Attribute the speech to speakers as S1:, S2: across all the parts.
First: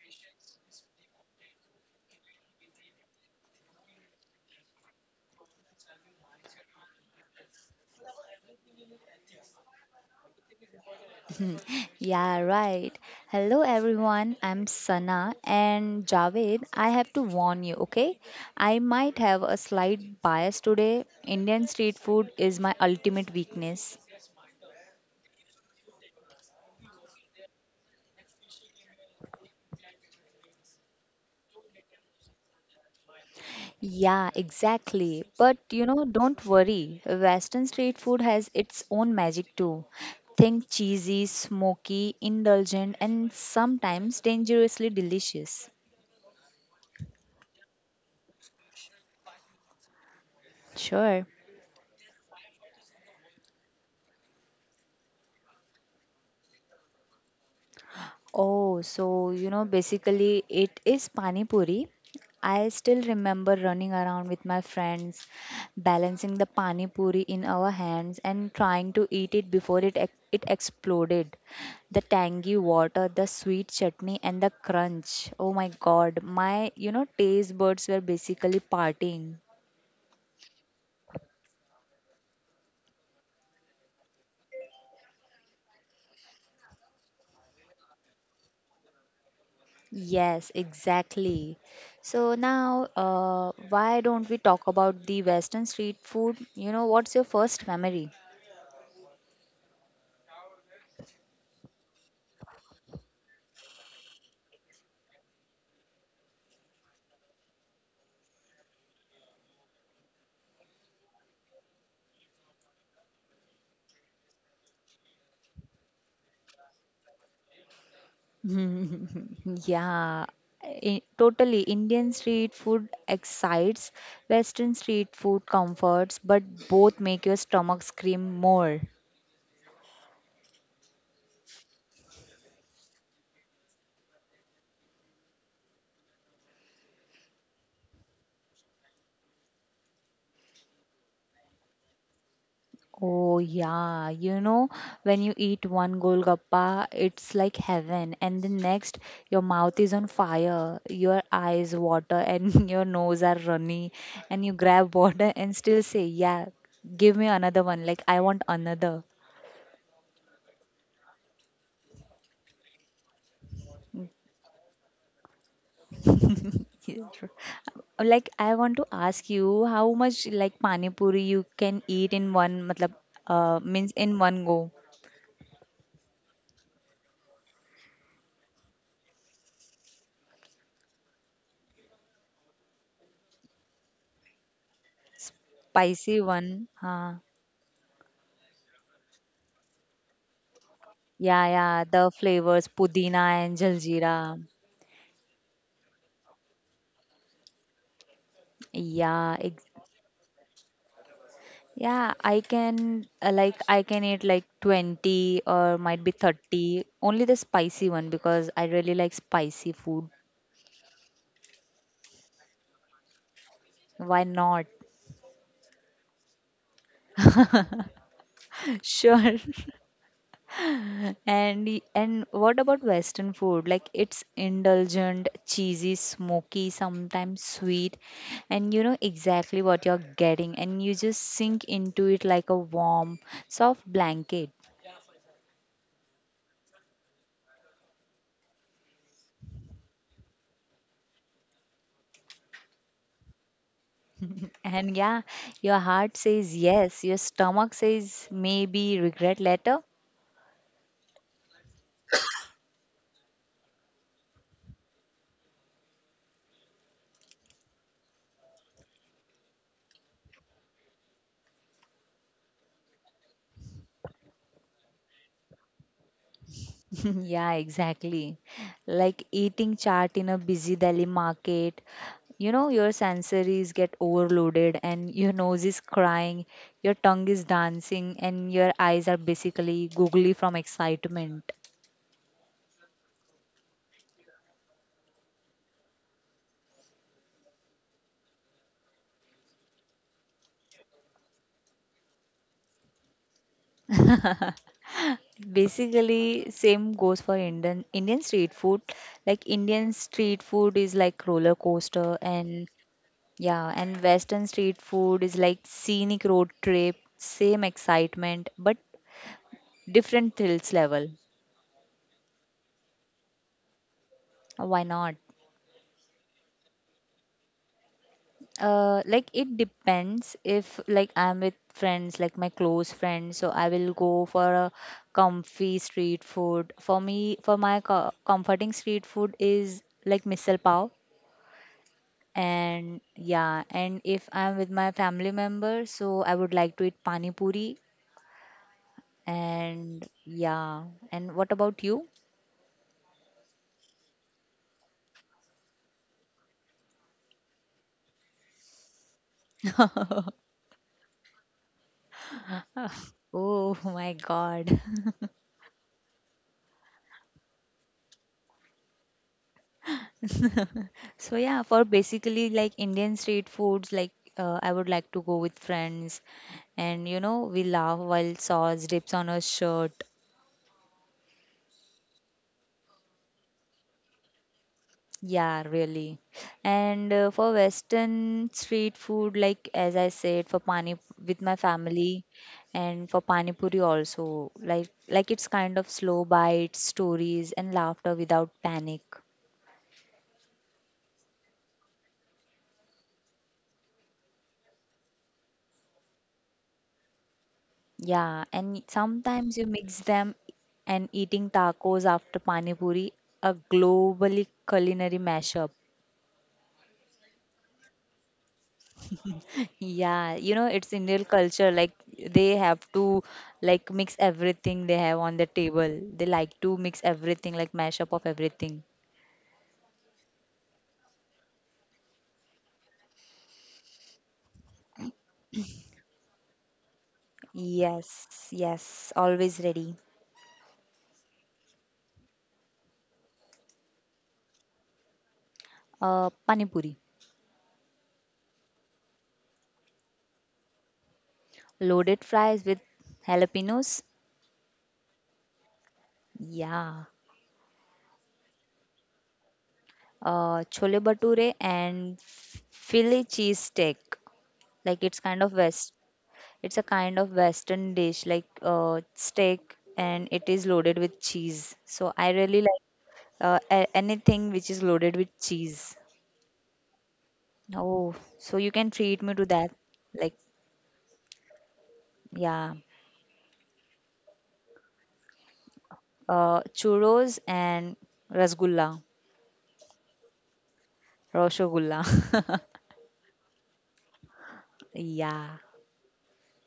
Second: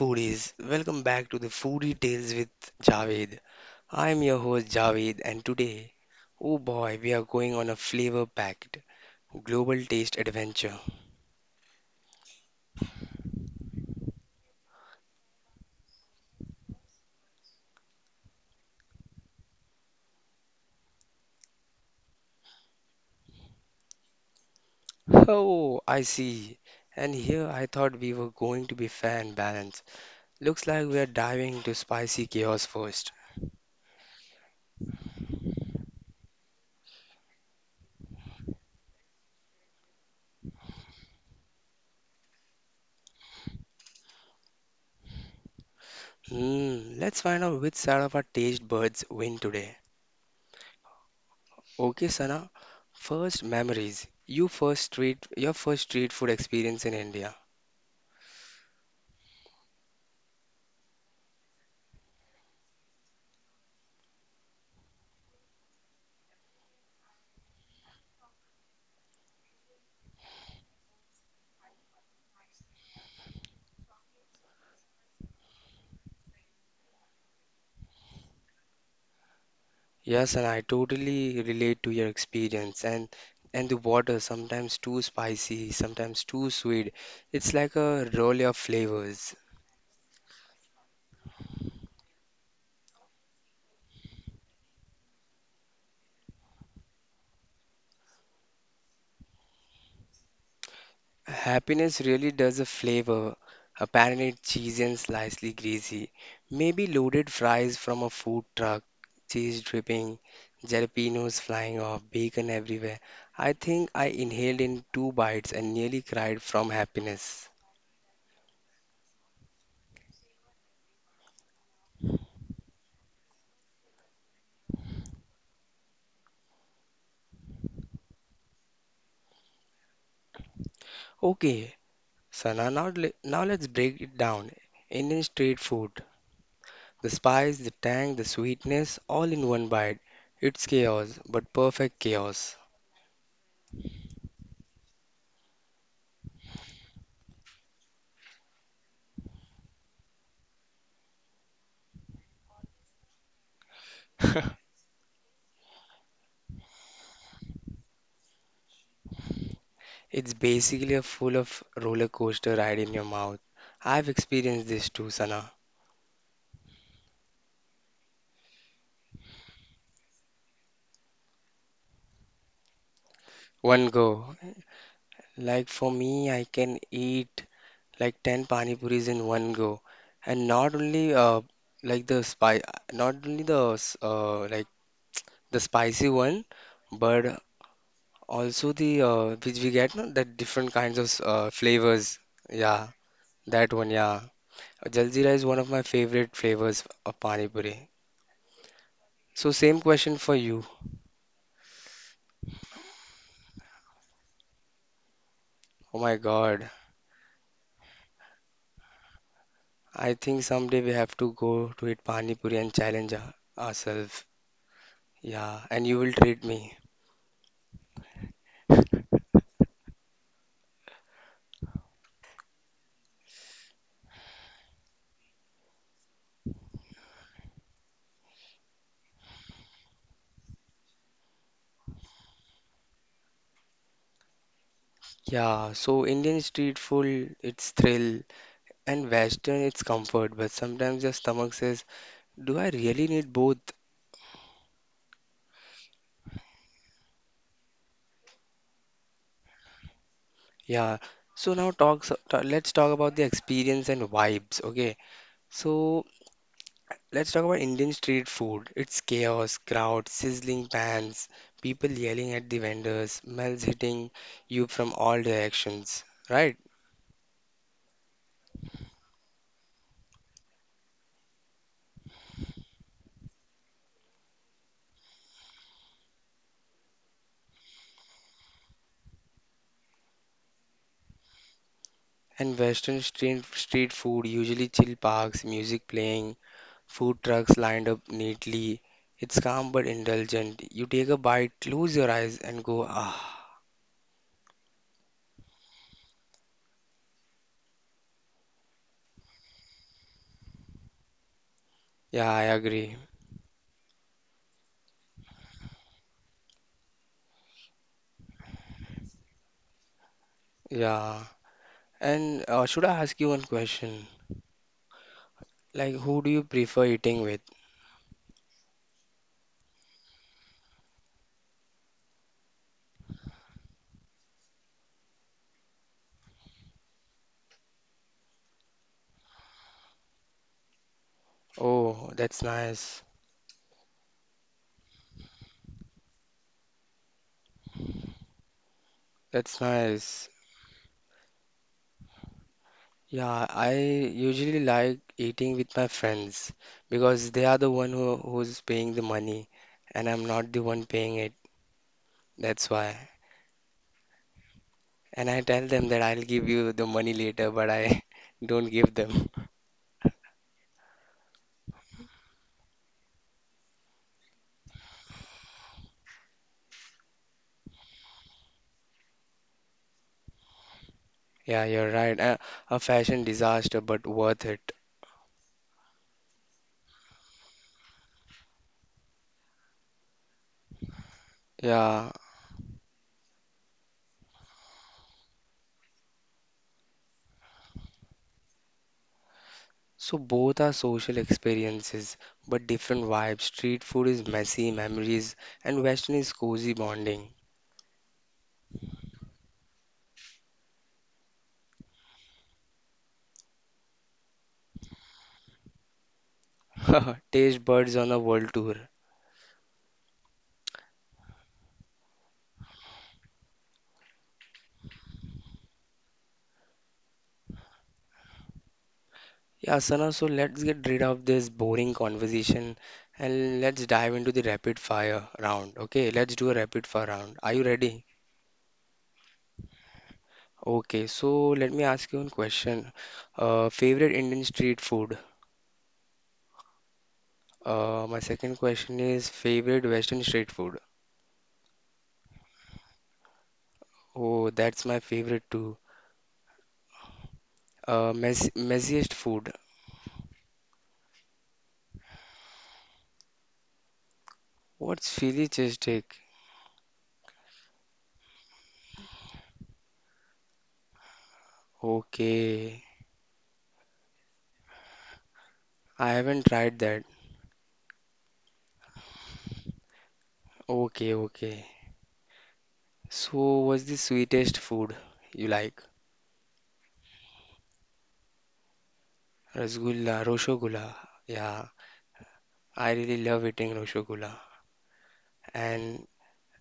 S1: foodies. Welcome back to the Foodie Tales with Javed. I'm your host, Javed, and today, oh boy, we are going on a flavor-packed global taste adventure.
S2: Hmm, Yeah, right. Hello everyone, I'm Sana and Javed. I have to warn you, okay? I might have a slight bias today. Indian street food is my ultimate weakness.
S1: Oh, I see. And here I thought we were going to be fair and balanced. Looks like we are diving into spicy chaos first.
S2: Yeah, exactly. But you know, don't worry. Western street food has its own magic too. Think cheesy, smoky, indulgent, and sometimes dangerously delicious.
S1: Hmm, let's find out which side of our taste buds win today.
S2: Sure.
S1: Okay, Sana, first memories. Your first street food experience in India.
S2: Oh, so you know, basically it is pani puri. I still remember running around with my friends, balancing the pani puri in our hands and trying to eat it before it exploded. The tangy water, the sweet chutney, and the crunch. Oh my God, my taste buds were basically partying.
S1: Yes, and I totally relate to your experience and the water sometimes too spicy, sometimes too sweet. It's like a roll of flavors.
S2: Yes, exactly. So now, why don't we talk about the Western street food? You know, what's your first memory?
S1: Happiness really does a flavor. A panelled cheese and slightly greasy, maybe loaded fries from a food truck, cheese dripping, jalapenos flying off, bacon everywhere. I think I inhaled in two bites and nearly cried from happiness.
S2: Yeah, totally. Indian street food excites, Western street food comforts, but both make your stomach scream more.
S1: Okay, Sana, now let's break it down. Indian street food. The spice, the tang, the sweetness, all in one bite. It's chaos, but perfect chaos.
S2: Oh, yeah, you know, when you eat one golgappa, it's like heaven, and the next, your mouth is on fire, your eyes water, and your nose are runny, and you grab water and still say, yeah, give me another one, like, I want another.
S1: It's basically a full of roller coaster ride in your mouth. I've experienced this too, Sana.
S2: Yeah, true. Like I want to ask you how much like pani puri you can eat in one matlab means
S1: One
S2: in
S1: go.
S2: one go.
S1: Like for me, I can eat like 10 pani puris in one go. And not only like the spice, not only like the spicy
S2: Spicy
S1: one,
S2: one.
S1: but also the which we get no, that different kinds of
S2: Yeah, yeah,
S1: flavors.
S2: the flavors
S1: Yeah,
S2: pudina and
S1: that one. Yeah,
S2: jaljeera.
S1: Jaljeera is one of my favorite flavors of pani puri.
S2: Yeah,
S1: So
S2: ex
S1: same question for you.
S2: yeah, I can like I can eat like 20 or
S1: Oh
S2: might be
S1: my God,
S2: 30. Only the spicy one because I really like spicy food.
S1: I think someday we have to go to eat pani puri and challenge
S2: Why
S1: ourselves.
S2: not?
S1: Yeah, and you will treat me.
S2: Sure. And and what about Western food? Like it's indulgent, cheesy, smoky, sometimes sweet, and you know exactly what you're getting, and you just sink into it like a warm, soft blanket.
S1: Yeah, so Indian street food, it's thrill, and Western, it's comfort. But sometimes your stomach says, "Do I really need both?"
S2: And yeah, your heart says yes, your stomach says maybe regret later.
S1: Yeah. So now let's talk about the experience and vibes, okay? So let's talk about Indian street food. It's chaos, crowds, sizzling pans, people yelling at the vendors, smells hitting you from all directions, right?
S2: Yeah, exactly. Like eating chaat in a busy Delhi market, you know, your sensories get overloaded and your nose is crying, your tongue is dancing, and your eyes are basically googly from excitement.
S1: And Western street food, usually chill parks, music playing, food trucks lined up neatly. It's calm but indulgent. You take a bite, close your eyes and go, ah.
S2: Basically, same goes for Indian street food. Like Indian street food is like roller coaster,
S1: Yeah, I
S2: and
S1: agree.
S2: yeah, and Western street food is like scenic road trip, same excitement, but different thrills level.
S1: Yeah. And should I ask you one question?
S2: Why not?
S1: Like, who do you prefer eating with?
S2: Like it depends if like I'm with friends, like my close friends, so I will go for a comfy street food. For me, for my co comforting street food is like misal pav.
S1: Oh, that's
S2: And
S1: nice.
S2: yeah, and if I'm with my family member, so I would like to eat pani puri.
S1: That's
S2: And
S1: nice.
S2: yeah, and what about you?
S1: Yeah, I usually like eating with my friends because they are the one who's paying the money, and I'm not the one paying it. That's why.
S2: Oh, my God.
S1: And I tell them that I'll give you the money later, but I don't give them.
S2: So yeah, for basically like Indian street foods, like I would like to go with friends, and you know we laugh while sauce drips on our shirt.
S1: Yeah, you're right. A fashion disaster, but worth it.
S2: Yeah, really. And for Western street food, like as I said, for pani with my
S1: Yeah,
S2: family, and for pani puri also, like it's kind of slow bites, stories, and laughter without panic.
S1: so both are social experiences, but different vibes. Street food is messy memories, and Western is cozy bonding.
S2: Yeah, and sometimes you mix them and eating tacos after pani puri, a globally culinary mashup.
S1: Taste buds on a world tour.
S2: Yeah, you know, it's Indian culture. Like they have to like mix everything they have on the table. They like to mix everything, like mash up of everything.
S1: Yeah, Sana, so let's get rid of this boring conversation and let's dive into the rapid fire round. Okay, let's do a rapid fire round. Are you ready?
S2: Yes, yes, always ready.
S1: Okay, so let me ask you one question. Favorite Indian street food?
S2: Pani puri,
S1: My second question is favorite Western street food.
S2: loaded fries with jalapenos.
S1: Oh, that's my favorite too.
S2: Yeah.
S1: Messiest food.
S2: Chole bhature and Philly cheese steak. like
S1: What's
S2: it's kind of
S1: Philly
S2: west
S1: cheesesteak?
S2: it's a kind of western dish like steak and it is loaded with cheese, so I really like
S1: Okay,
S2: anything which is loaded with cheese.
S1: I haven't tried that.
S2: Oh, so you can treat me to that, like,
S1: Okay, okay.
S2: yeah.
S1: So, what's the sweetest food you like?
S2: Churros and rasgulla,
S1: Rasgulla, Roshogulla. Yeah,
S2: roshogulla.
S1: I really love eating Roshogulla.
S2: Yeah.
S1: And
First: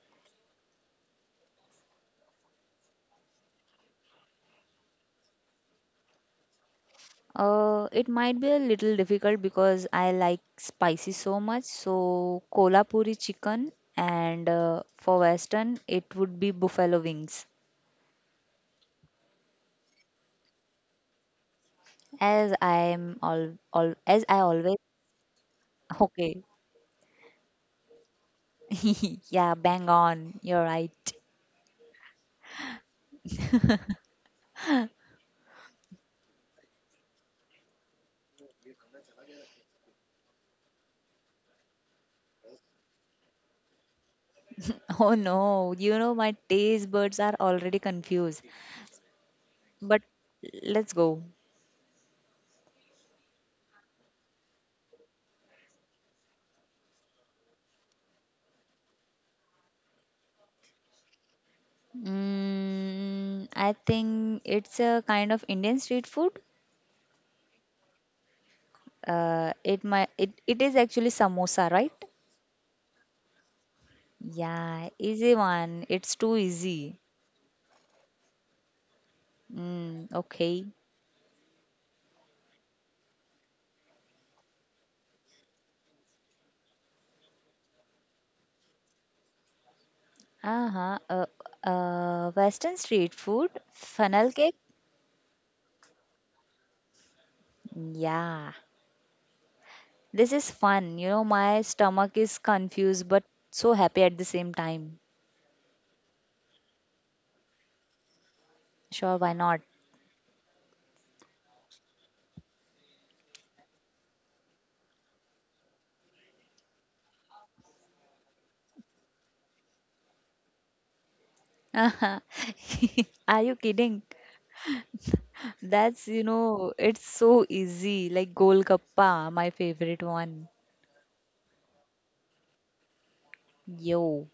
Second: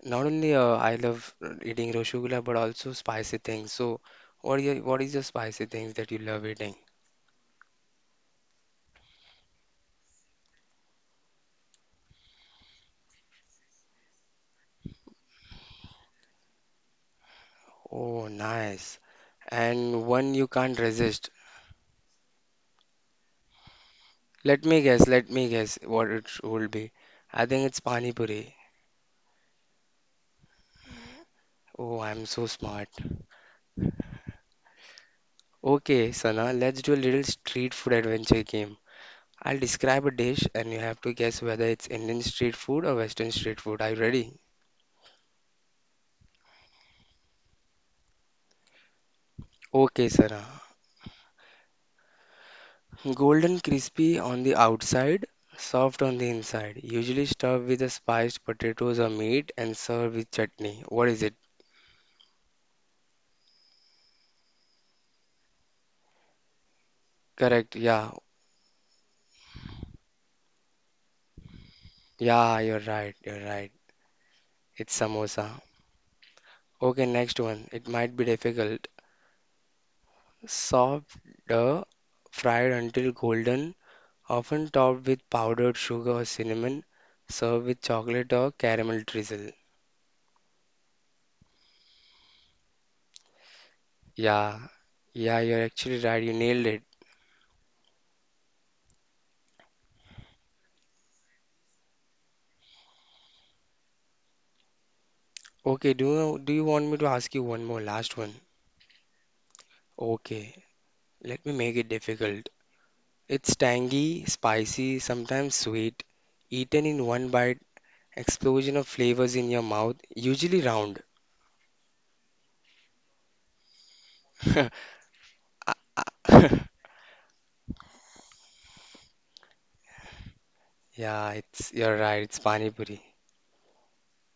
S1: not only I love eating Roshogulla, but also spicy things. So, what is your spicy things that you love eating?
S2: It might be a little difficult because I like spicy so much. So kolhapuri chicken, and for western, it would be buffalo wings.
S1: Oh, nice. And one you can't resist.
S2: As I always
S1: Let me guess what it
S2: okay.
S1: would be. I think it's Pani Puri.
S2: Yeah, bang on. You're right.
S1: Oh, I'm so smart. Okay, Sana, let's do a little street food adventure game. I'll describe a dish and you have to guess whether it's Indian street food or Western street food. Are you ready?
S2: Oh no, you know my taste buds are already confused. But
S1: Okay, Sana.
S2: let's go.
S1: Golden crispy on the outside, soft on the inside. Usually stuffed with the spiced potatoes or meat and served with chutney. What is it?
S2: Mm, I think it's a kind of Indian street food.
S1: Correct. Yeah.
S2: It is actually samosa, right?
S1: Yeah, you're right. You're right.
S2: Yeah,
S1: It's
S2: easy
S1: samosa.
S2: one. It's too easy.
S1: Okay, next one. It might be difficult.
S2: Mm, okay.
S1: Soft, dough, fried until golden, often topped with powdered sugar or cinnamon, served with chocolate or caramel drizzle.
S2: Uh-huh. Western street food, funnel cake.
S1: Yeah, yeah, you're actually right. You nailed it.
S2: Yeah, this is fun. You know, my stomach is confused but so happy at the same time.
S1: Okay, do you want me to ask you one more last one?
S2: Sure, why not?
S1: Okay, let me make it difficult. It's tangy, spicy, sometimes sweet, eaten in one bite, explosion of flavors in your mouth, usually round.
S2: Are you kidding? That's, you know, it's so easy. Like Golgappa, my favorite one.
S1: Yeah, it's you're right, it's Pani Puri.
S2: Yo.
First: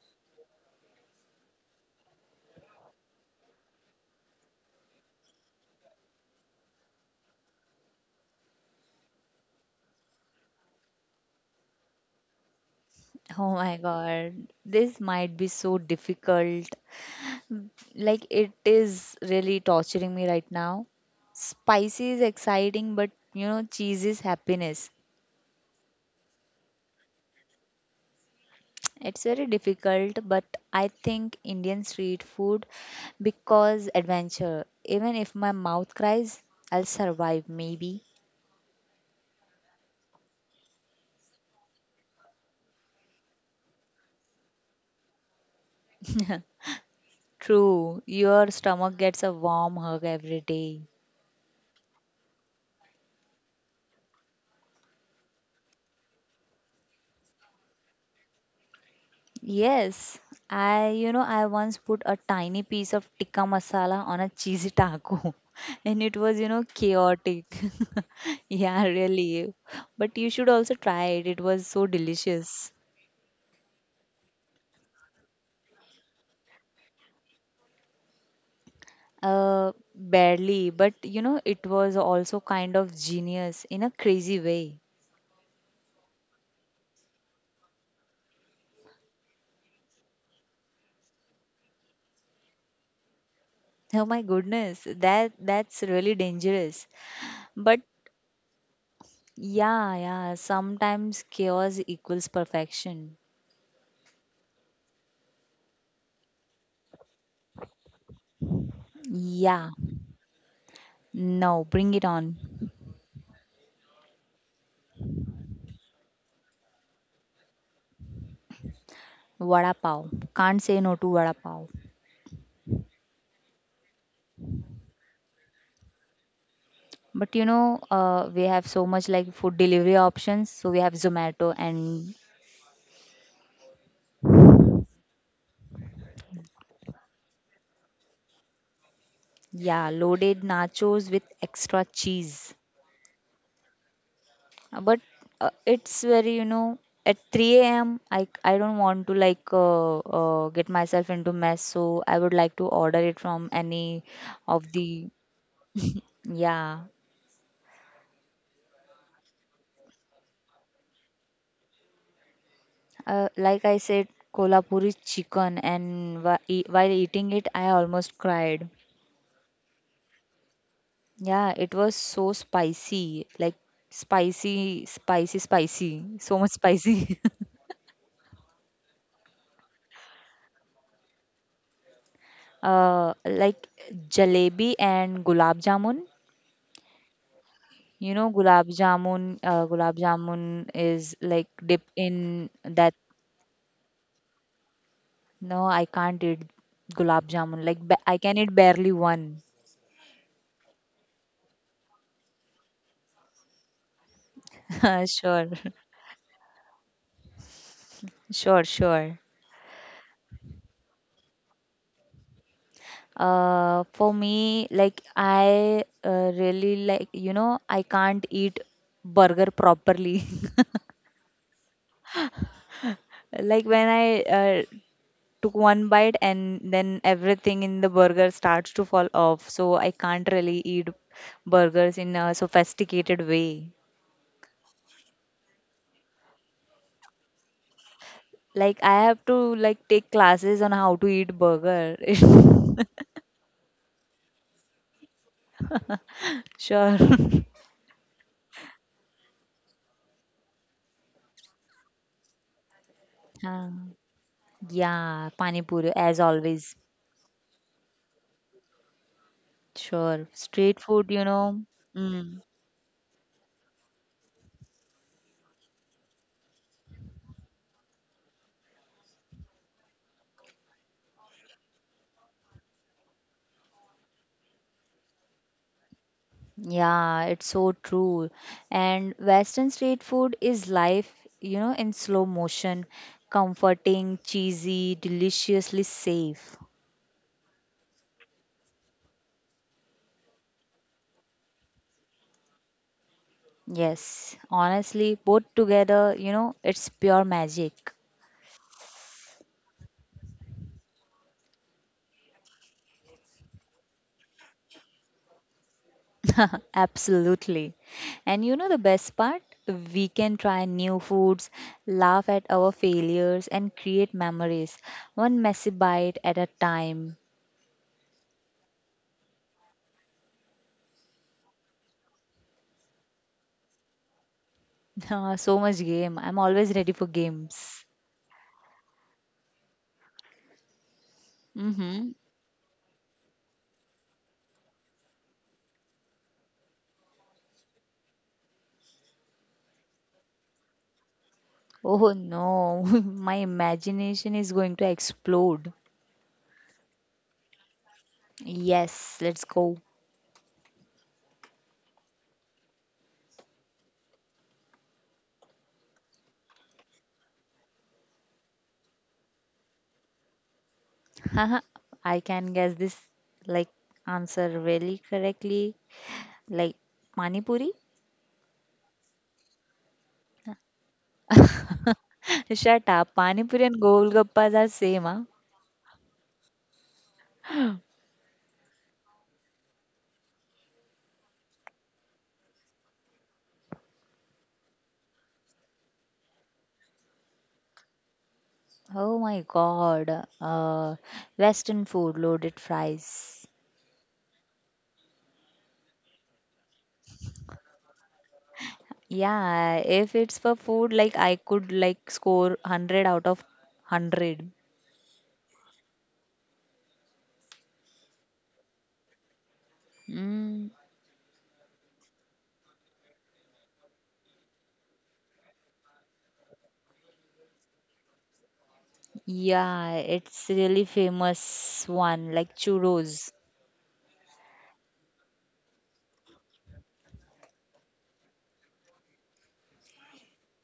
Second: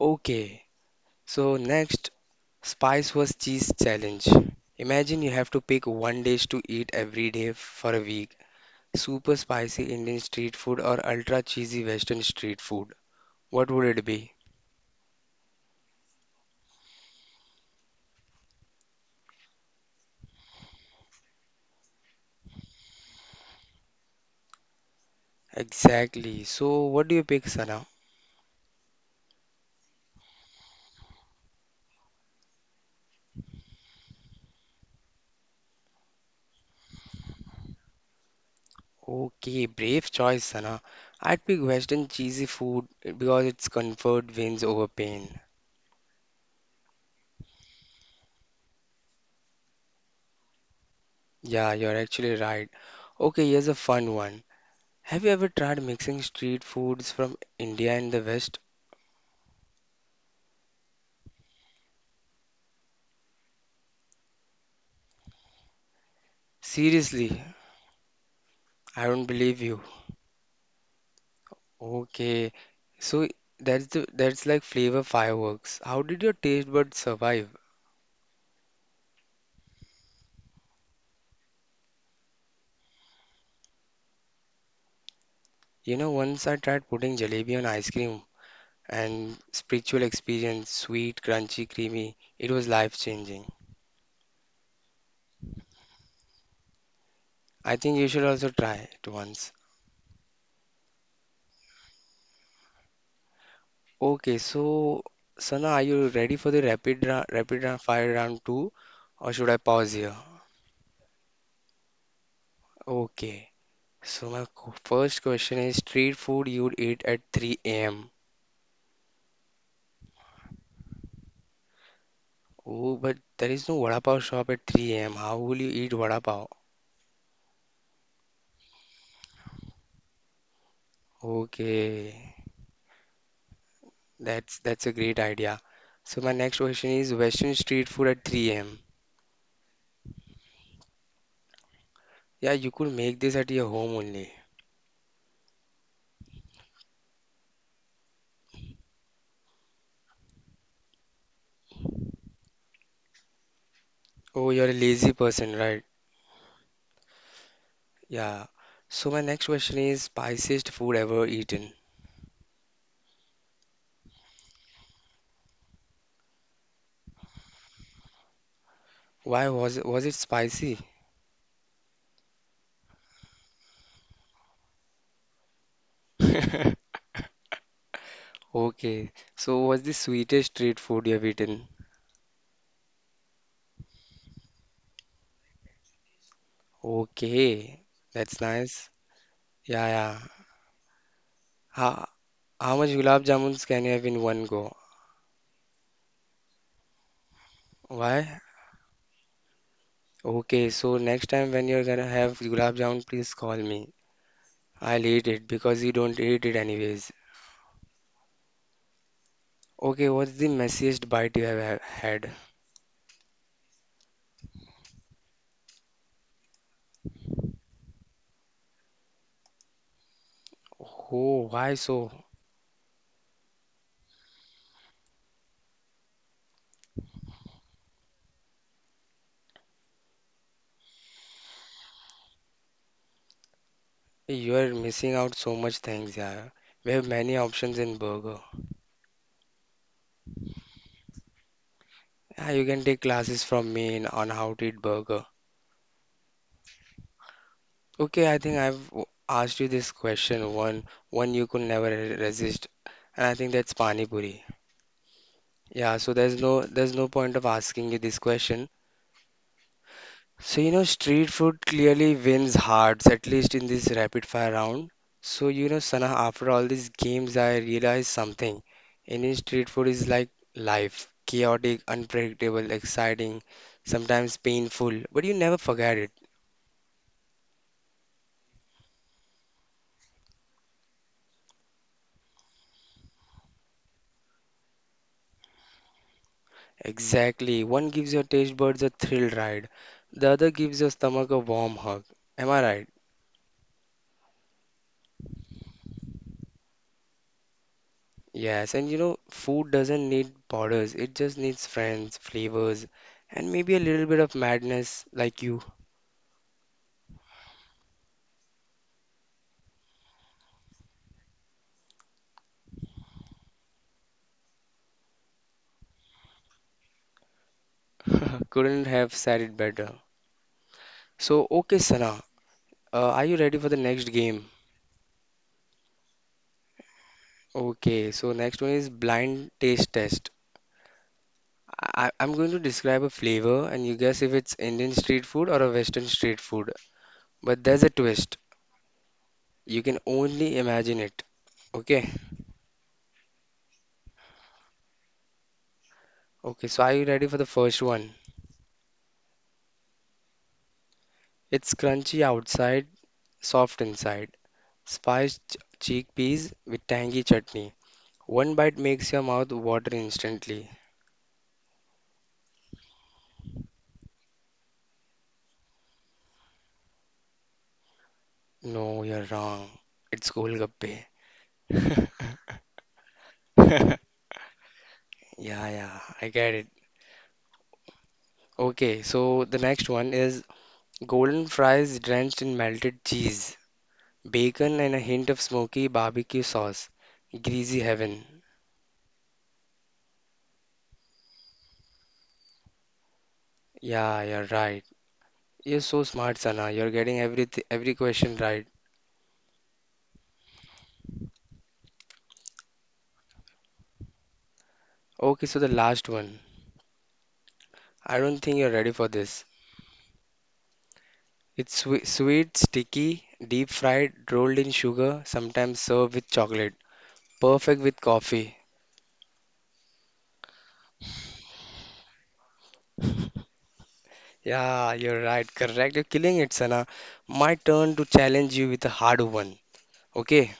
S1: Okay, so next, spice was cheese challenge. Imagine you have to pick one dish to eat every day for a week. Super spicy Indian street food or ultra cheesy Western street food.
S2: Oh
S1: What
S2: my
S1: would it be?
S2: God, this might be so difficult. Like, it is really torturing me right now. Spicy is exciting, but you know, cheese is happiness.
S1: Exactly. So what do you pick, Sana?
S2: It's very difficult, but I think Indian street food because adventure. Even if my mouth cries, I'll survive, maybe.
S1: Okay, brave choice, Sana. I'd pick Western cheesy food because its comfort wins over pain.
S2: True, your stomach gets a warm hug every day.
S1: Yeah, you're actually right. Okay, here's a fun one. Have you ever tried mixing street foods from India and the West?
S2: Yes, I I once put a tiny piece of tikka masala on a cheesy taco and it was, you know,
S1: Seriously,
S2: chaotic. Yeah,
S1: I don't
S2: really.
S1: believe you.
S2: But you should also try it. It was so
S1: Okay,
S2: delicious.
S1: so that's like flavor fireworks. How did your taste buds survive?
S2: Barely, but you know it was also kind of genius in a crazy way.
S1: You know, once I tried putting jalebi on ice cream and spiritual experience, sweet, crunchy, creamy. It was life changing.
S2: Oh my goodness, that's really dangerous.
S1: I
S2: But
S1: think you should also try it once.
S2: yeah, yeah, sometimes chaos equals perfection.
S1: Okay, so Sana, are you ready for the fire round two, or should I
S2: Yeah.
S1: pause here?
S2: No, bring it on.
S1: Okay. So my first question is street food you'd eat at 3 a.m.
S2: Vada pav. Can't say no to vada pav.
S1: Oh, but there is no vada pav shop at 3 a.m. How will you eat vada pav?
S2: But you know, we have so much like food delivery options. So we have Zomato and
S1: Okay, that's a great idea. So my next question is Western street food at 3 a.m.
S2: yeah, loaded nachos with extra
S1: Yeah,
S2: cheese.
S1: you could make this at your home only.
S2: But it's very, you know, at 3 a.m. I don't want to like get myself into mess. So I would like to order it from any
S1: Oh,
S2: of
S1: you're a
S2: the,
S1: lazy person, right?
S2: yeah.
S1: Yeah. So my next question is spiciest food ever eaten.
S2: Like I said, Kolhapuri chicken, and while eating it, I almost cried.
S1: Was it spicy?
S2: Yeah, it was so spicy, like spicy, spicy, spicy, so much spicy.
S1: Okay. So what's the sweetest street food you have eaten?
S2: Like jalebi and gulab jamun.
S1: Okay,
S2: You know,
S1: that's nice. Yeah,
S2: gulab
S1: yeah.
S2: jamun is like dipped
S1: How,
S2: in
S1: how much
S2: that.
S1: gulab jamuns can you have in one go?
S2: No, I can't eat gulab jamun. Like I can
S1: Why?
S2: eat barely one.
S1: Okay, so next time when you're gonna have gulab jamun, please call me. I'll eat it because you don't eat it anyways.
S2: Sure, sure, sure.
S1: Okay, what's the messiest bite you had?
S2: For me, like I really like, you know, I can't eat burger properly.
S1: Oh, why so?
S2: Like when I took one bite and then everything in the burger starts to fall off, so I can't really eat burgers in a sophisticated way.
S1: You're missing out so much things, yeah. We have many options in burger.
S2: Like I have to like take classes on how to eat burger.
S1: Yeah, you can take classes from me on how to eat burger.
S2: Sure.
S1: Okay, I think asked you this question one you could never resist, and I think
S2: Uh,
S1: that's pani puri.
S2: yeah, pani puri
S1: Yeah, so
S2: as always.
S1: there's no point of asking you this question.
S2: Sure.
S1: So you
S2: Street
S1: know,
S2: food, you
S1: street
S2: know.
S1: food clearly
S2: Mm.
S1: wins hearts, at least in this rapid fire round. So you know, Sana, after all these games, I realized something. Indian street food is like life, chaotic, unpredictable, exciting, sometimes painful, but you never forget it.
S2: Yeah, it's so true. And Western street food is life, you know, in slow motion, comforting, cheesy, deliciously safe.
S1: Exactly. One gives your taste buds a thrill ride, the other gives your stomach a warm hug. Am I right?
S2: Yes, honestly, both together, you know, it's pure magic.
S1: Yes. And you know, food doesn't need borders, it just needs friends, flavors, and maybe a little bit of madness like you.
S2: Absolutely. And you know the best part? We can try new foods, laugh at our failures, and create memories, one messy bite at a time.
S1: Couldn't have said it better. So, okay, Sana, are you ready for the next game?
S2: So much game. I'm always ready for games.
S1: Okay, so next one is blind taste test.
S2: Mm-hmm.
S1: I'm going to describe a flavor and you guess if it's Indian street food or a Western street food. But there's a twist. You can only imagine it.
S2: Oh
S1: Okay,
S2: no, my imagination is going to explode.
S1: okay, so are you ready for the first one?
S2: Yes, let's go.
S1: It's crunchy outside, soft inside. Spiced chickpeas with tangy chutney. One bite makes your mouth water instantly.
S2: I can guess this like answer really correctly. Like Pani Puri?
S1: No, you're wrong. It's golgappe.
S2: Shut up. Pani Puri and Golgappas are same, huh?
S1: Yeah, yeah, I get it. Okay, so the next one is golden fries drenched in melted cheese, bacon and a hint of smoky barbecue sauce. Greasy heaven.
S2: Oh my god. Western food, loaded fries.
S1: Yeah, you're right. You're so smart, Sana. You're getting every question right.
S2: Yeah, if it's for food, like I could like score 100 out of 100.
S1: Okay, so the last one. I don't think you're ready for this.
S2: Mm.
S1: It's sweet, sticky, deep fried, rolled in sugar, sometimes served with chocolate. Perfect with coffee.
S2: Yeah, it's really famous one like churros.
S1: Yeah, you're right. Correct. You're killing it, Sana. My turn to challenge you with a hard one. Okay,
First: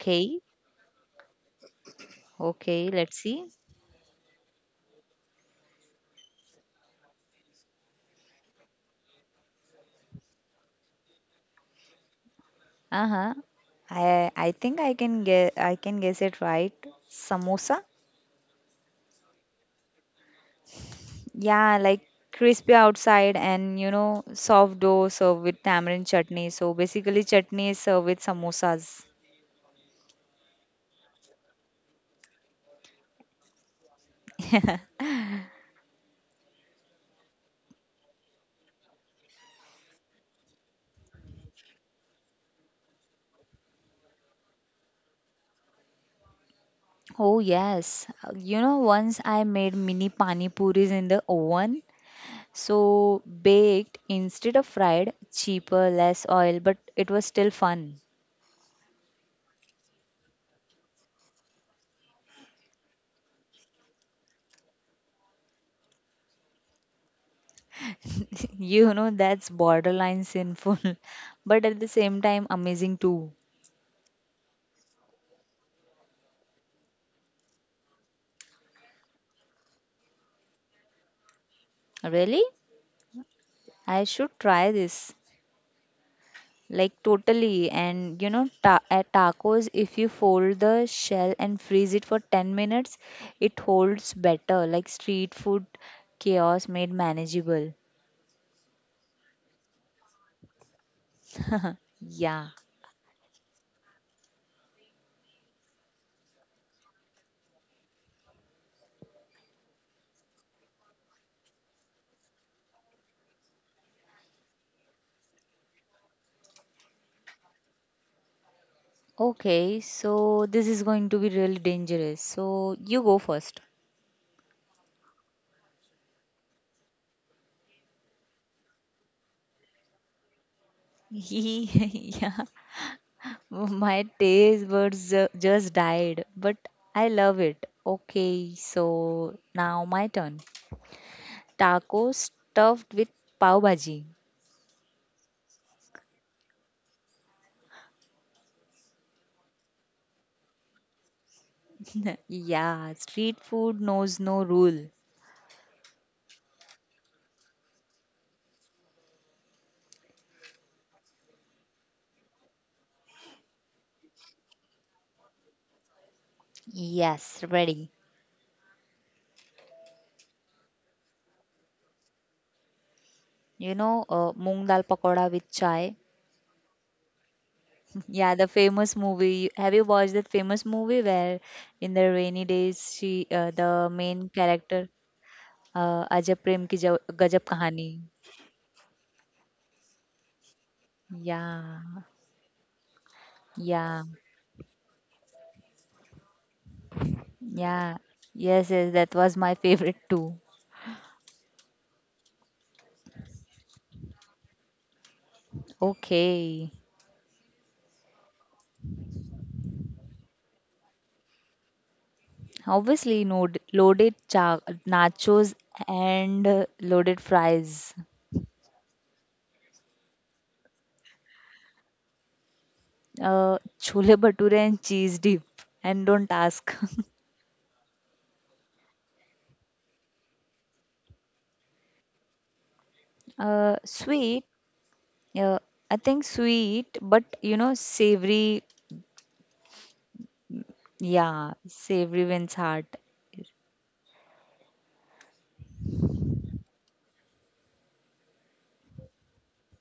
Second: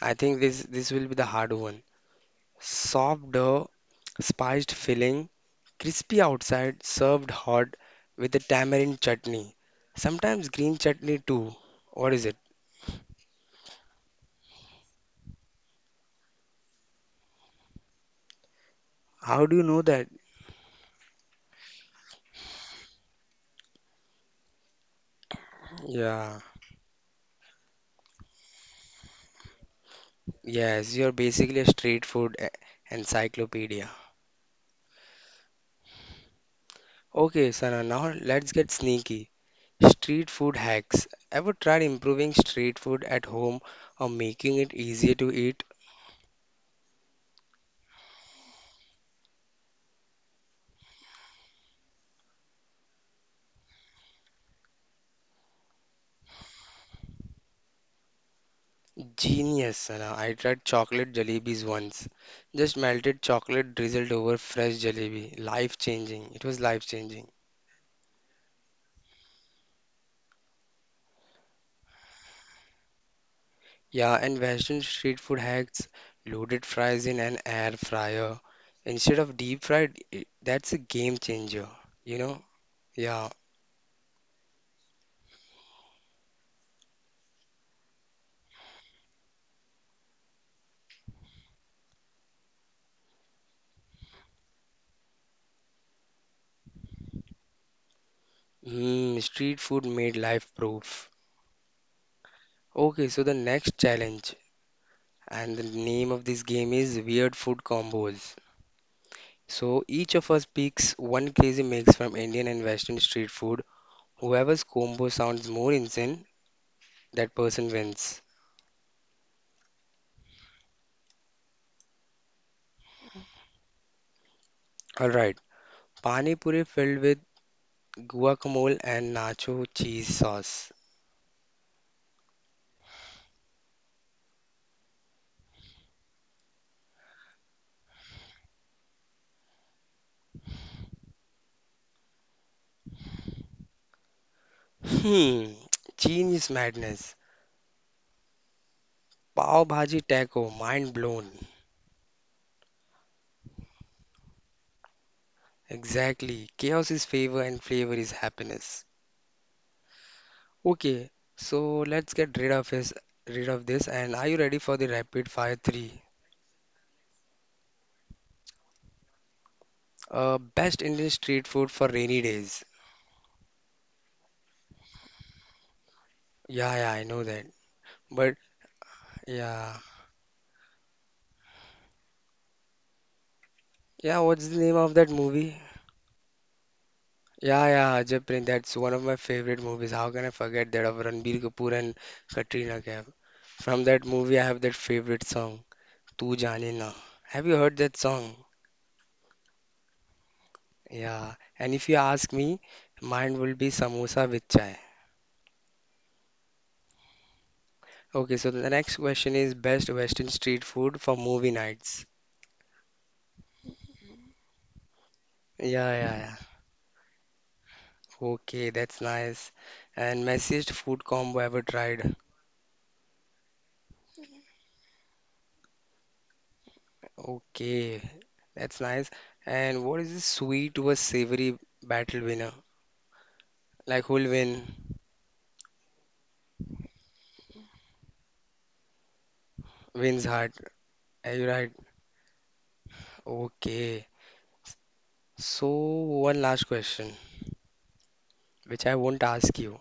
S1: I think this will be the hard one.
S2: okay, let's
S1: Soft
S2: see.
S1: dough, spiced filling, crispy outside, served hot with a tamarind chutney. Sometimes green chutney too. What is it?
S2: Uh-huh. I can guess it right. Samosa?
S1: How do you know that?
S2: Yeah, like crispy outside and you know soft dough served with tamarind
S1: Yeah.
S2: chutney. So basically chutney is served with samosas.
S1: Yes, you're basically a street food encyclopedia. Okay, Sana, now let's get sneaky. Street food hacks. Ever tried improving street food at home or making it easier to eat?
S2: Oh yes. You know, once I made mini pani puris in the oven. So baked instead of fried, cheaper, less oil, but it was still fun.
S1: Genius, Sana. I tried chocolate jalebis once. Just melted chocolate drizzled over fresh jalebi. Life changing. It was life changing.
S2: You know, that's borderline sinful, but at the same time amazing too.
S1: Yeah, and Western street food hacks. Loaded fries in an air fryer. Instead of deep fried, that's a game changer. You know?
S2: Really?
S1: Yeah,
S2: I should try this. Like totally. And you know, ta at tacos, if you fold the shell and freeze it for 10 minutes, it holds better. Like street food chaos made manageable.
S1: mm, street food made life proof.
S2: Yeah.
S1: Okay, so the next challenge and the name of this game is Weird Food Combos. So each of us picks one crazy mix from Indian and Western street food. Whoever's combo sounds more insane, that person wins.
S2: Okay, so this is going to be really dangerous. So you go first.
S1: All right. Pani puri filled with guacamole and nacho cheese sauce.
S2: Yeah, my taste buds ju- just died, but I love it. Okay, so now my turn. Tacos stuffed with pav bhaji.
S1: Hmm, genius madness. Pav bhaji taco, mind blown.
S2: Yeah, street food knows no rule.
S1: Exactly. Chaos is favor and flavor is happiness. Okay, so let's get rid of this. And are you ready for the rapid fire three?
S2: Yes, ready.
S1: Best Indian street food for rainy days.
S2: You know, moong dal pakoda with chai.
S1: Yeah, yeah, I know that.
S2: Yeah,
S1: But
S2: the famous movie. Have
S1: yeah,
S2: you watched that famous movie where in the rainy days she the
S1: yeah.
S2: main
S1: What's the name
S2: character
S1: of that movie?
S2: Ajab Gajab
S1: Yeah,
S2: Kahani.
S1: yeah, Ajab Prem. That's one of my favorite movies. How can I forget that of Ranbir Kapoor
S2: Yeah.
S1: and Katrina Kaif? From
S2: Yeah.
S1: that movie, I have that favorite song, "Tu Jaane Na." Have you heard that
S2: Yeah.
S1: song?
S2: Yes, yes, that was my favorite too.
S1: Yeah. And if you ask me, mine will be samosa with chai.
S2: Okay.
S1: Okay, so the next question is best Western street food for movie nights.
S2: Obviously, no, loaded cha nachos
S1: Yeah, yeah, yeah.
S2: and loaded fries.
S1: Okay, that's nice. And messiest food combo ever tried.
S2: Chole bhature and cheese dip. And don't ask.
S1: Okay, that's nice. And what is this sweet versus savory battle winner? Like who'll
S2: Sweet.
S1: win?
S2: Yeah, I think sweet, but you know, savory.
S1: Wins heart. Are you
S2: Yeah,
S1: right?
S2: savory wins heart.
S1: Okay. So one last question, which I won't ask you.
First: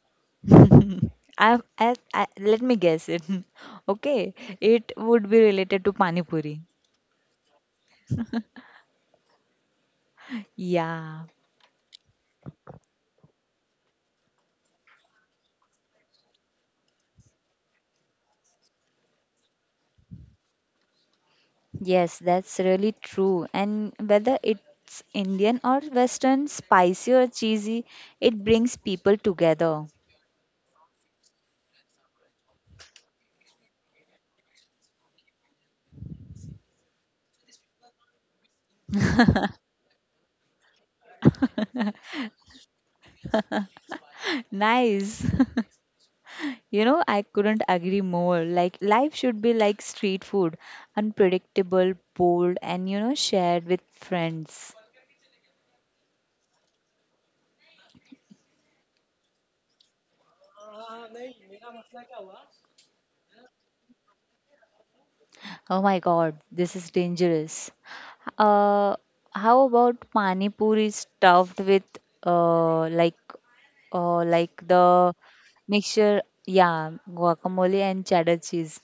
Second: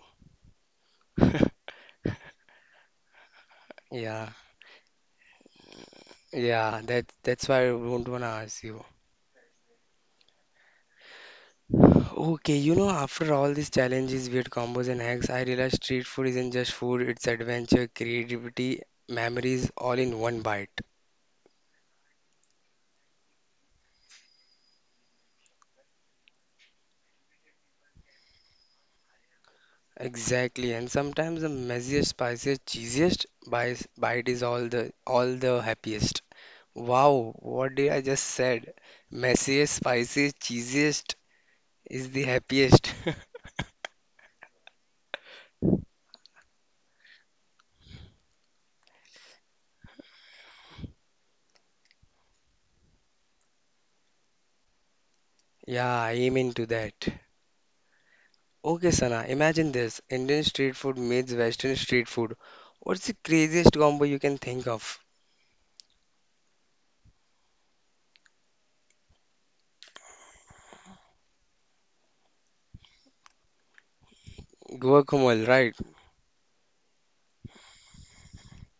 S2: I let me guess it.
S1: Yeah,
S2: Okay, it would be related to pani puri.
S1: yeah. That's why I won't wanna ask you.
S2: Yeah,
S1: Okay, you know, after all these challenges, weird combos, and hacks, I realized street food isn't just food, it's adventure, creativity, memories, all in one bite.
S2: yes, that's really true. And whether it's Indian or Western, spicy or cheesy, it brings people together.
S1: Exactly, and sometimes the messiest, spiciest, cheesiest bite is all the happiest. Wow, what did I just said? Messiest, spiciest, cheesiest is the happiest.
S2: Nice. You know, I couldn't agree more. Like, life should be like street food, unpredictable, bold, and you know, shared with friends.
S1: Yeah, I am into that. Okay, Sana, imagine this. Indian street food meets Western street food. What's the craziest combo you can think of?
S2: Oh my god, this is dangerous. Uh, how about pani puri stuffed with uh, like like the
S1: Guacamole, right?
S2: mixture? Yeah, guacamole and cheddar cheese.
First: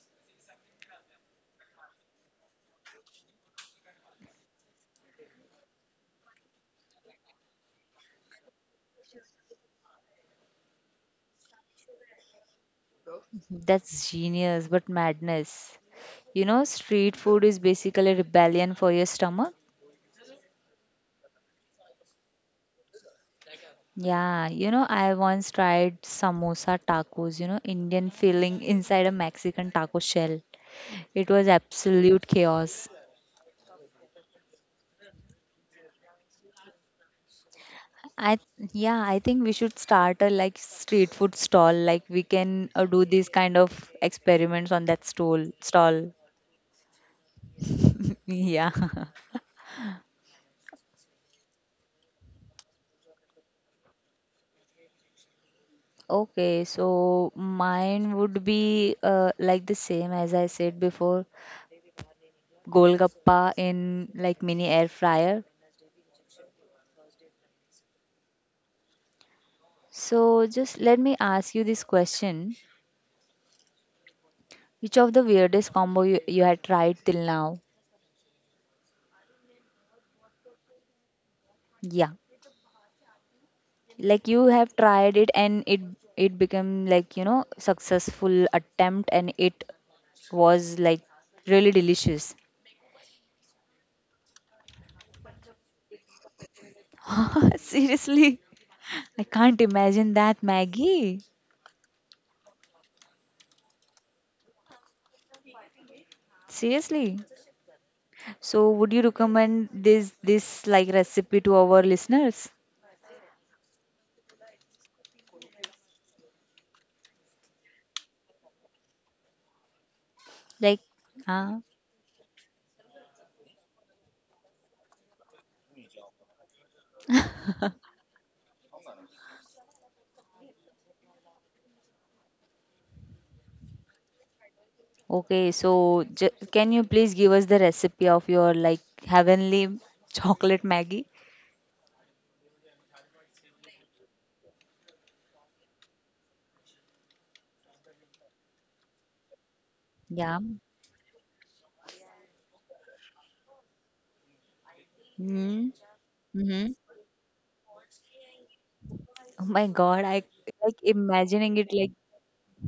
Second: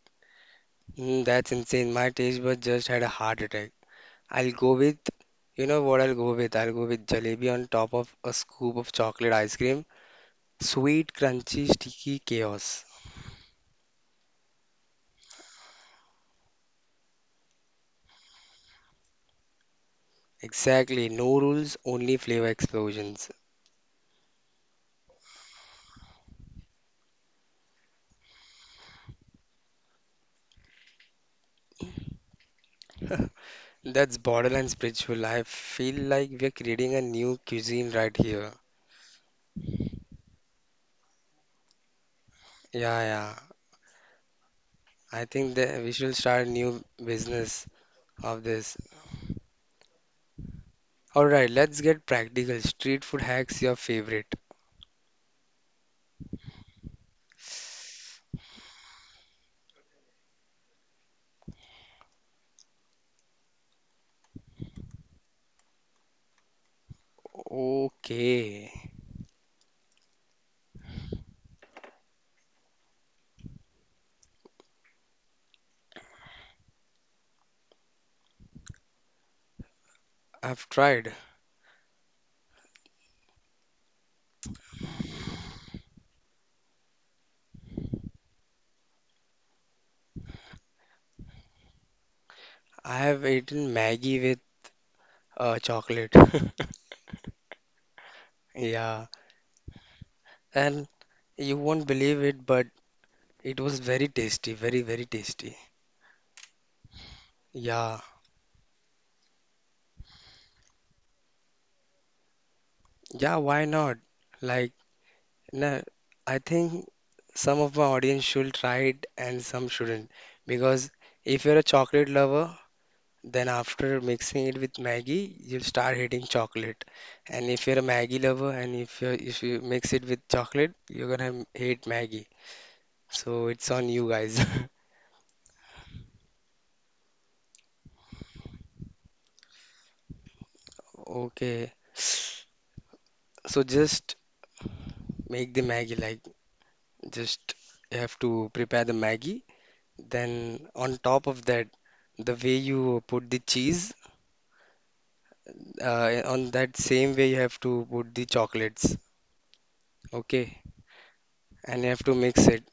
S1: Mm, that's insane. My taste bud just had a heart attack. I'll go with, you know what I'll go with? I'll go with jalebi on top of a scoop of chocolate ice cream. Sweet, crunchy, sticky chaos.
S2: That's genius, but madness. You know, street food is basically rebellion for your stomach.
S1: Exactly. No rules, only flavor explosions.
S2: Yeah, you know, I once tried samosa tacos, you know, Indian filling inside a Mexican taco shell. It was absolute chaos.
S1: That's borderline spiritual. I feel like we're creating a new cuisine right
S2: I
S1: here.
S2: yeah, I think we should start a like street food stall. Like we can
S1: Yeah,
S2: do these
S1: yeah.
S2: kind of experiments on that
S1: I
S2: stall
S1: think that we should
S2: stall.
S1: start new business of
S2: Yeah.
S1: this. All right, let's get practical. Street food hacks your favorite.
S2: Okay, so mine would be like the same as I said before, Golgappa in like mini air fryer.
S1: Okay,
S2: So just let me ask you this question. Which of the weirdest combo you had tried till now?
S1: I've tried.
S2: Yeah. Like you have tried it and it became like, you know, successful attempt, and it was like really delicious.
S1: I have eaten Maggie with chocolate.
S2: Seriously.
S1: Yeah,
S2: I can't imagine that,
S1: and
S2: Maggie.
S1: you won't believe it, but it was very tasty, very, very tasty.
S2: Seriously.
S1: Yeah,
S2: So would you recommend this like recipe to our listeners?
S1: yeah, why not? Like, no, I think some of my audience should try it and some shouldn't.
S2: Like,
S1: Because if you're
S2: ah,
S1: a chocolate lover, then after mixing it with Maggie, you start hitting chocolate. And if you're a Maggie lover and if you mix it with chocolate, you're gonna hate Maggie. So it's on you guys.
S2: okay. So j Can you please give us the recipe of your like heavenly chocolate Maggie?
S1: Okay. So just make the Maggie like just you have to prepare the Maggie.
S2: Yeah.
S1: Then on top of that, the way you put the cheese,
S2: Mm.
S1: on that
S2: Mm-hmm.
S1: same way you have to put the chocolates.
S2: Oh my God, I
S1: Okay.
S2: like imagining it
S1: And you
S2: like,
S1: have to mix it.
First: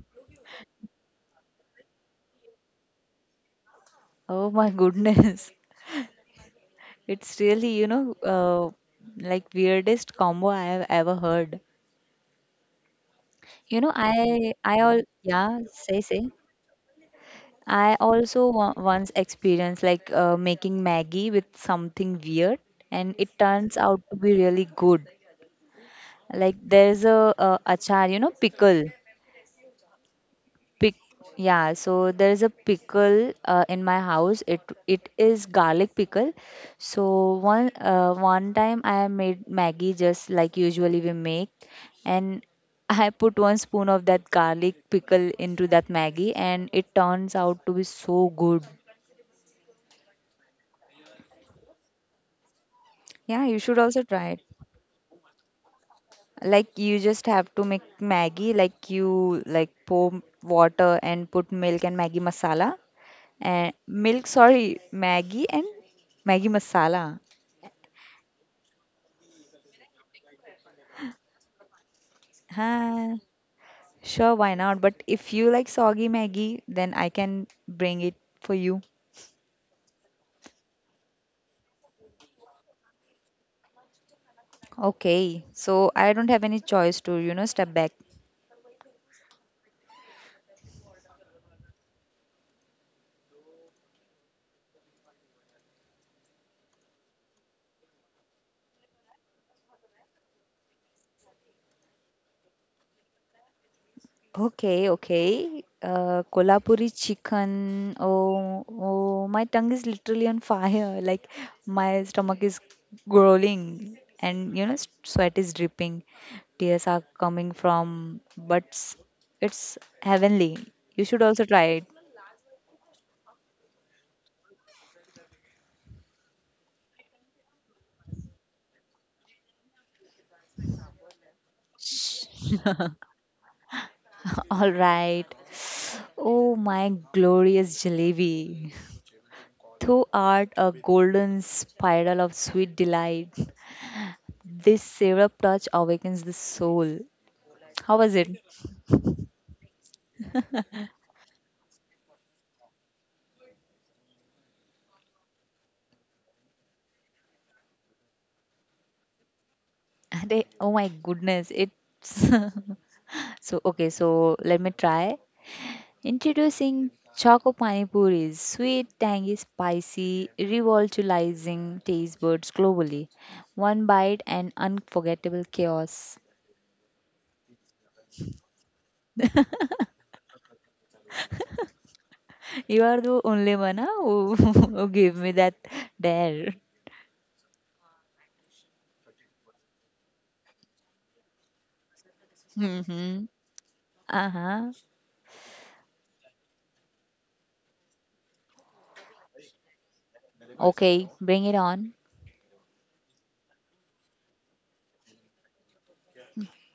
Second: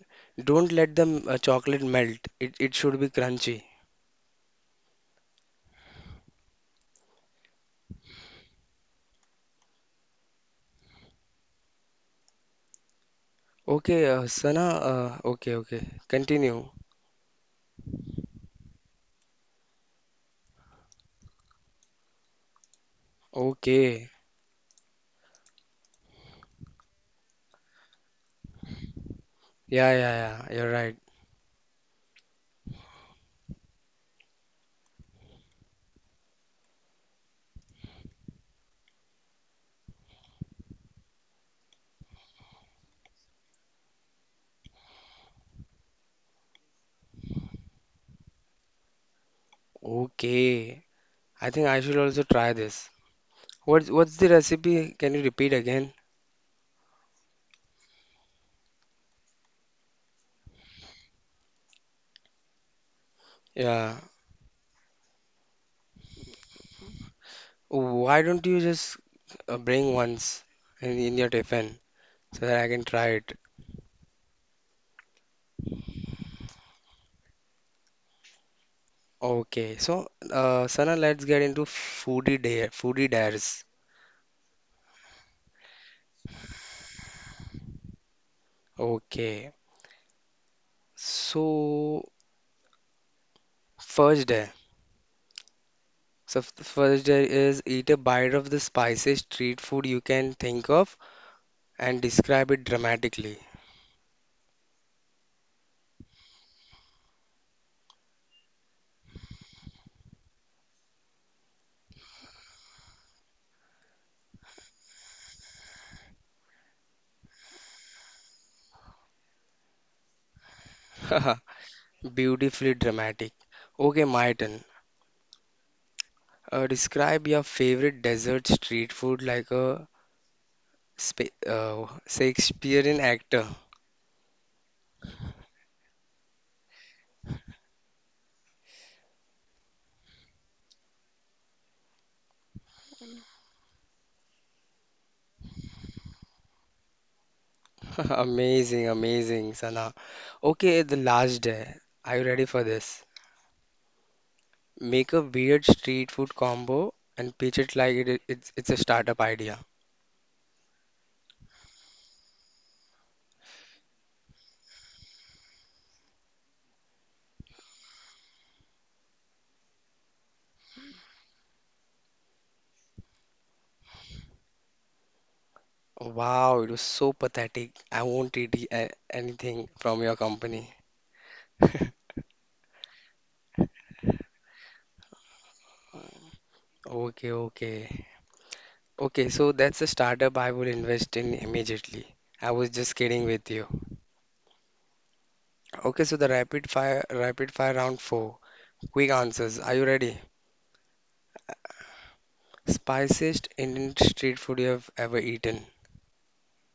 S1: Don't let the chocolate melt. It should be crunchy.
S2: oh my goodness. It's really, you know, like weirdest combo I have ever heard. You know,
S1: Okay, Sana,
S2: I all
S1: okay,
S2: yeah,
S1: okay.
S2: say say.
S1: Continue.
S2: I also once experienced like making Maggie with something weird, and it turns out
S1: Okay.
S2: to be really good. Like there's a, uh, achar, you know, pickle.
S1: Yeah, yeah, yeah. You're
S2: Pic
S1: right.
S2: yeah, so there is a pickle in my house. It is garlic pickle. So one time I made Maggie just like usually we make, and I put one spoon of that garlic pickle into that Maggie, and it turns out to be so good.
S1: Okay. I think I should also try this.
S2: Yeah, you should
S1: What's
S2: also
S1: what's the
S2: try it.
S1: recipe? Can you repeat again?
S2: Like you just have to make Maggie, like you like pour water and put milk and Maggie masala, and
S1: Yeah.
S2: milk, sorry, Maggie and Maggie masala.
S1: Why don't you just bring once in your tiffin so that I can try
S2: Huh.
S1: it?
S2: Sure, why not? But if you like soggy Maggie, then I can bring it for you.
S1: Okay. So, Sana, let's get into foodie dare, foodie dares.
S2: Okay, so I don't have any choice to, you know, step back.
S1: Okay. So, first dare. So first there is eat a bite of the spiciest street food you can think of and describe it dramatically.
S2: Okay, okay. Kolhapuri chicken. Oh, oh, my tongue is literally on fire. Like my stomach is growling, and you know, sweat is dripping. Tears are coming from, it's heavenly. You should also try it.
S1: Beautifully dramatic. Okay, my turn. Describe your favorite desert street food like a spa Shakespearean actor.
S2: All right. Oh, my glorious jalebi. Through art, a golden spiral of sweet delight. This syrup touch awakens the soul. How was it?
S1: Amazing, amazing, Sana. Okay, the last day. Are you ready for this? Make a weird street food combo and pitch it like it's a startup idea.
S2: Oh my goodness, it's okay. So let me try introducing choco pani puris, sweet, tangy, spicy, revolutionizing taste buds globally. One bite and unforgettable
S1: Oh,
S2: chaos.
S1: wow, it was so pathetic. I won't eat anything from your company.
S2: You are the only one who, who gave me that dare.
S1: Okay, okay. Okay, so that's a startup I will invest in immediately. I was just kidding
S2: Hmm.
S1: with you.
S2: Uh huh.
S1: Okay, so the rapid fire round four. Quick answers. Are you ready?
S2: Okay, bring it on.
S1: Spiciest Indian street food you have ever eaten?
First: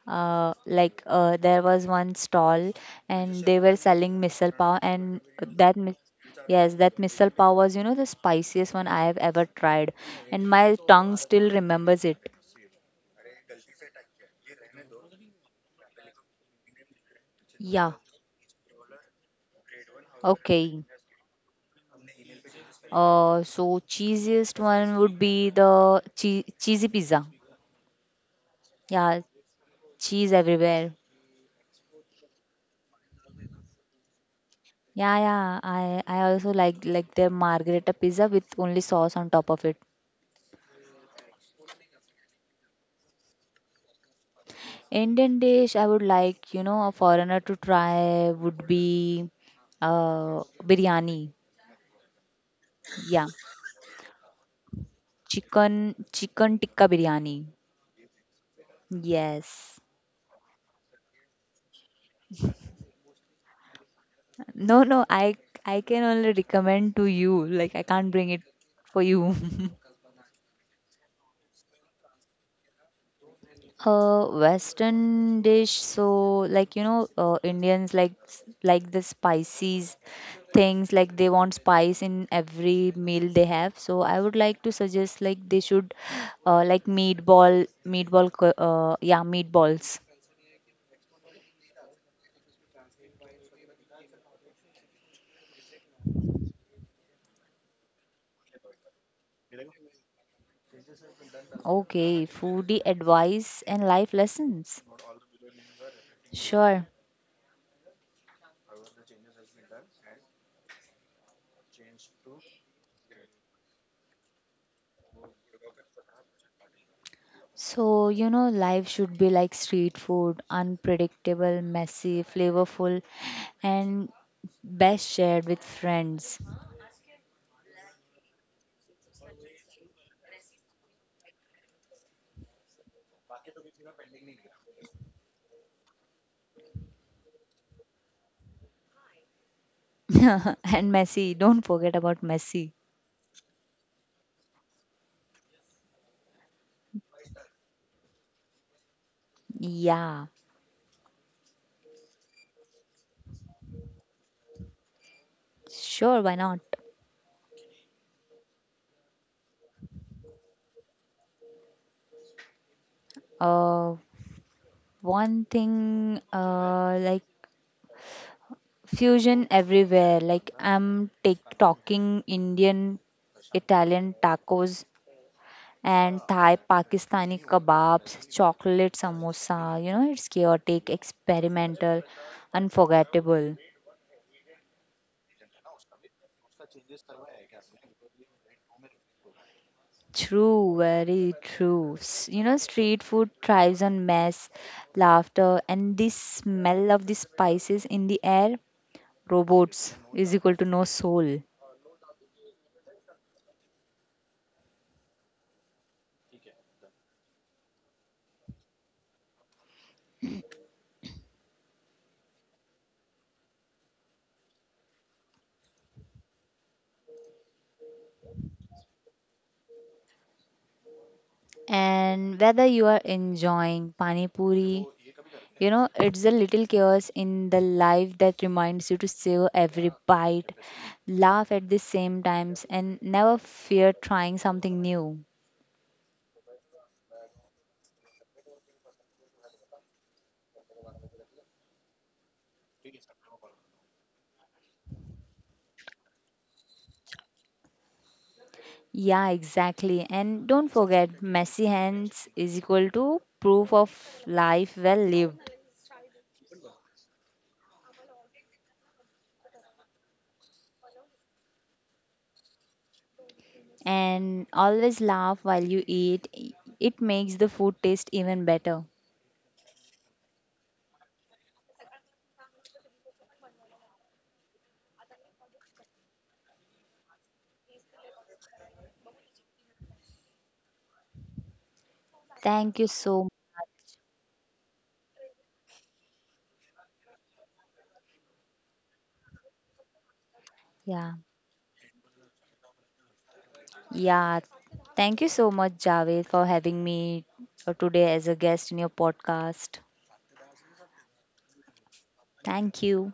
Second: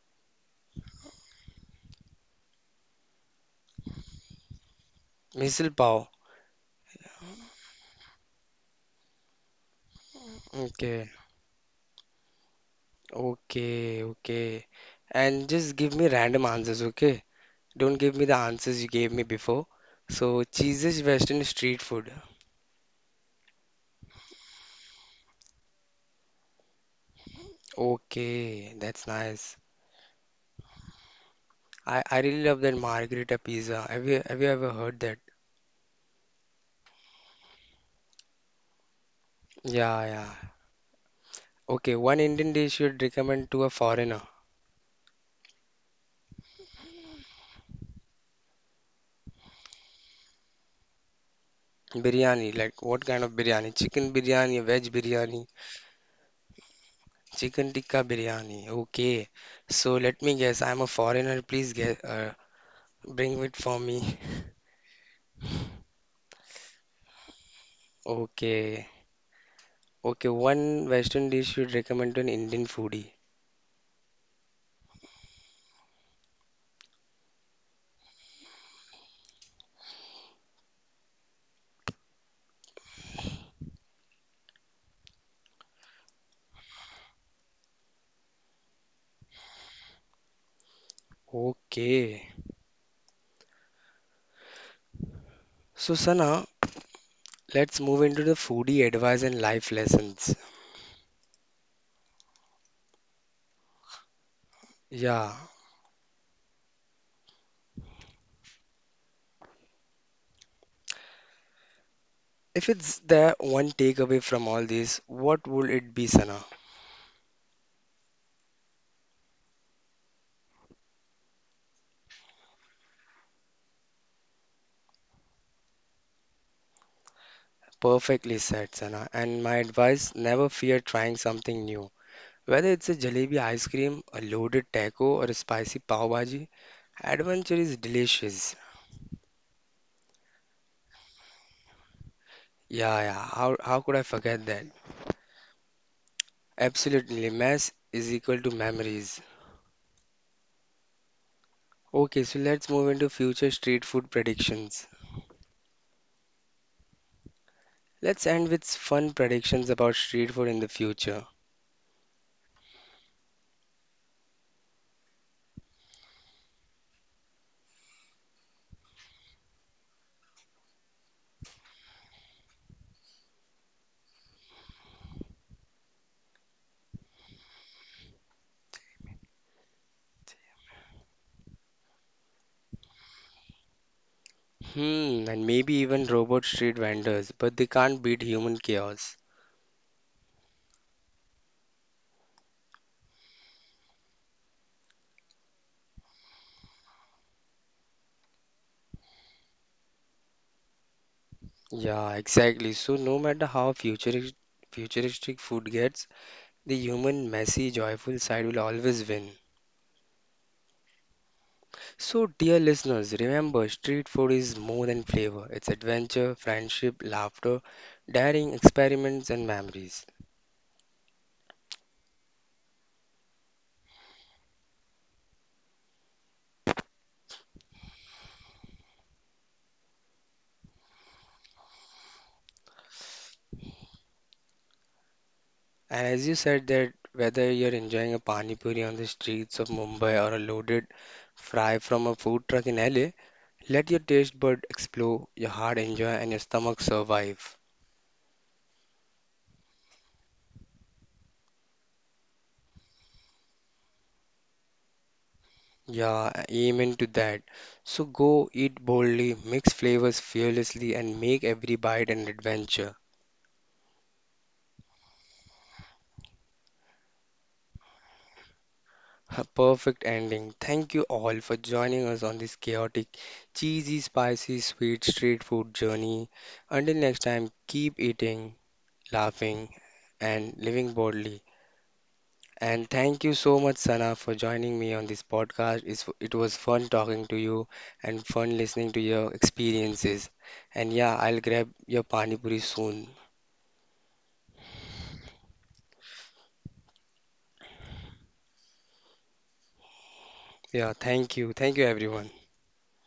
S2: There was one stall, and they were selling misal pav, and
S1: Misal pav.
S2: yes, that misal pav was, you know, the spiciest one I have ever tried, and my
S1: Okay,
S2: tongue still remembers it.
S1: okay, okay. And just give me random answers, okay?
S2: Yeah,
S1: Don't give me the answers you gave me before. So
S2: okay.
S1: cheesiest Western street food.
S2: uh so cheesiest one would be the cheesy pizza.
S1: Okay, that's
S2: Yeah,
S1: nice.
S2: cheese everywhere.
S1: I really love that margherita pizza. Have you ever heard
S2: Yeah,
S1: that?
S2: yeah, I also like their margherita pizza with only sauce on top of it.
S1: Yeah, yeah. Okay, one Indian dish you'd recommend to a foreigner.
S2: Indian dish I would like, you know, a foreigner to try would be biryani.
S1: Biryani, like what kind
S2: Yeah.
S1: of biryani? Chicken biryani, veg biryani,
S2: Chicken tikka biryani.
S1: chicken tikka biryani. Okay.
S2: Yes.
S1: So let me guess, I'm a foreigner. Please get bring it for me.
S2: No, no, I can only recommend to you. Like I can't bring it
S1: Okay.
S2: for you.
S1: Okay, one Western dish you'd recommend to an Indian foodie.
S2: Western dish, so like, you know, Indians like like the spices, things like they want spice in every meal they have. So I would like to suggest like they should yeah, meatballs.
S1: Okay. So Sana, let's move into the foodie advice and life lessons.
S2: Okay, foodie advice and life lessons.
S1: Yeah.
S2: Sure.
S1: If it's the one takeaway from all this, what would it be, Sana?
S2: So, you know, life should be like street food, unpredictable, messy, flavorful, and best shared with friends.
S1: Perfectly said, Sana. And my advice, never fear trying something new. Whether it's a jalebi ice cream, a loaded taco, or a spicy pav bhaji, adventure is delicious.
S2: And Messi. Don't forget about Messi.
S1: Yeah, yeah. How could I forget that? Absolutely. Mess is equal to memories.
S2: Yeah,
S1: Okay, so let's move into future street food predictions.
S2: sure, why not?
S1: Let's end with fun predictions about street food in the future.
S2: Uh, one thing, like fusion everywhere. Like I'm take talking Indian, Italian tacos and Thai, Pakistani kebabs, chocolate samosa. You know, it's chaotic, experimental, unforgettable.
S1: Hmm, and maybe even robot street vendors, but they can't beat human chaos.
S2: True, very true. You know, street food thrives on mess, laughter, and the smell of the spices in the air. Robots is equal to no soul.
S1: Yeah, exactly. So no matter how futuristic food gets, the human, messy, joyful side will always win. So dear listeners, remember street food is more than flavor. It's adventure, friendship, laughter, daring experiments and memories.
S2: And whether you are enjoying pani puri, you know, it's a little chaos in the life that reminds you to savor every bite, laugh at the same times, and never fear trying something new.
S1: And as you said that whether you're enjoying a pani puri on the streets of Mumbai or a loaded fry from a food truck in LA, let your taste bud explore, your heart enjoy, and your stomach survive.
S2: Yeah, exactly. And don't forget, messy hands is equal to proof of life well lived.
S1: Yeah, amen to that. So go eat boldly, mix flavors fearlessly, and make every bite an adventure.
S2: And always laugh while you eat, it makes the food taste even better.
S1: A perfect ending. Thank you all for joining us on this chaotic, cheesy, spicy, sweet street food journey. Until next time, keep eating, laughing, and living boldly.
S2: Thank you
S1: And
S2: so
S1: thank you so much,
S2: much.
S1: Sana, for joining me on this podcast. It was fun talking to you and fun listening to your experiences. And
S2: Yeah.
S1: yeah, I'll grab your pani puri soon.
S2: Yeah. Thank you so much, Javed, for having me today as a guest in your podcast.
S1: Yeah, thank you. Thank you, everyone.
S2: Thank you.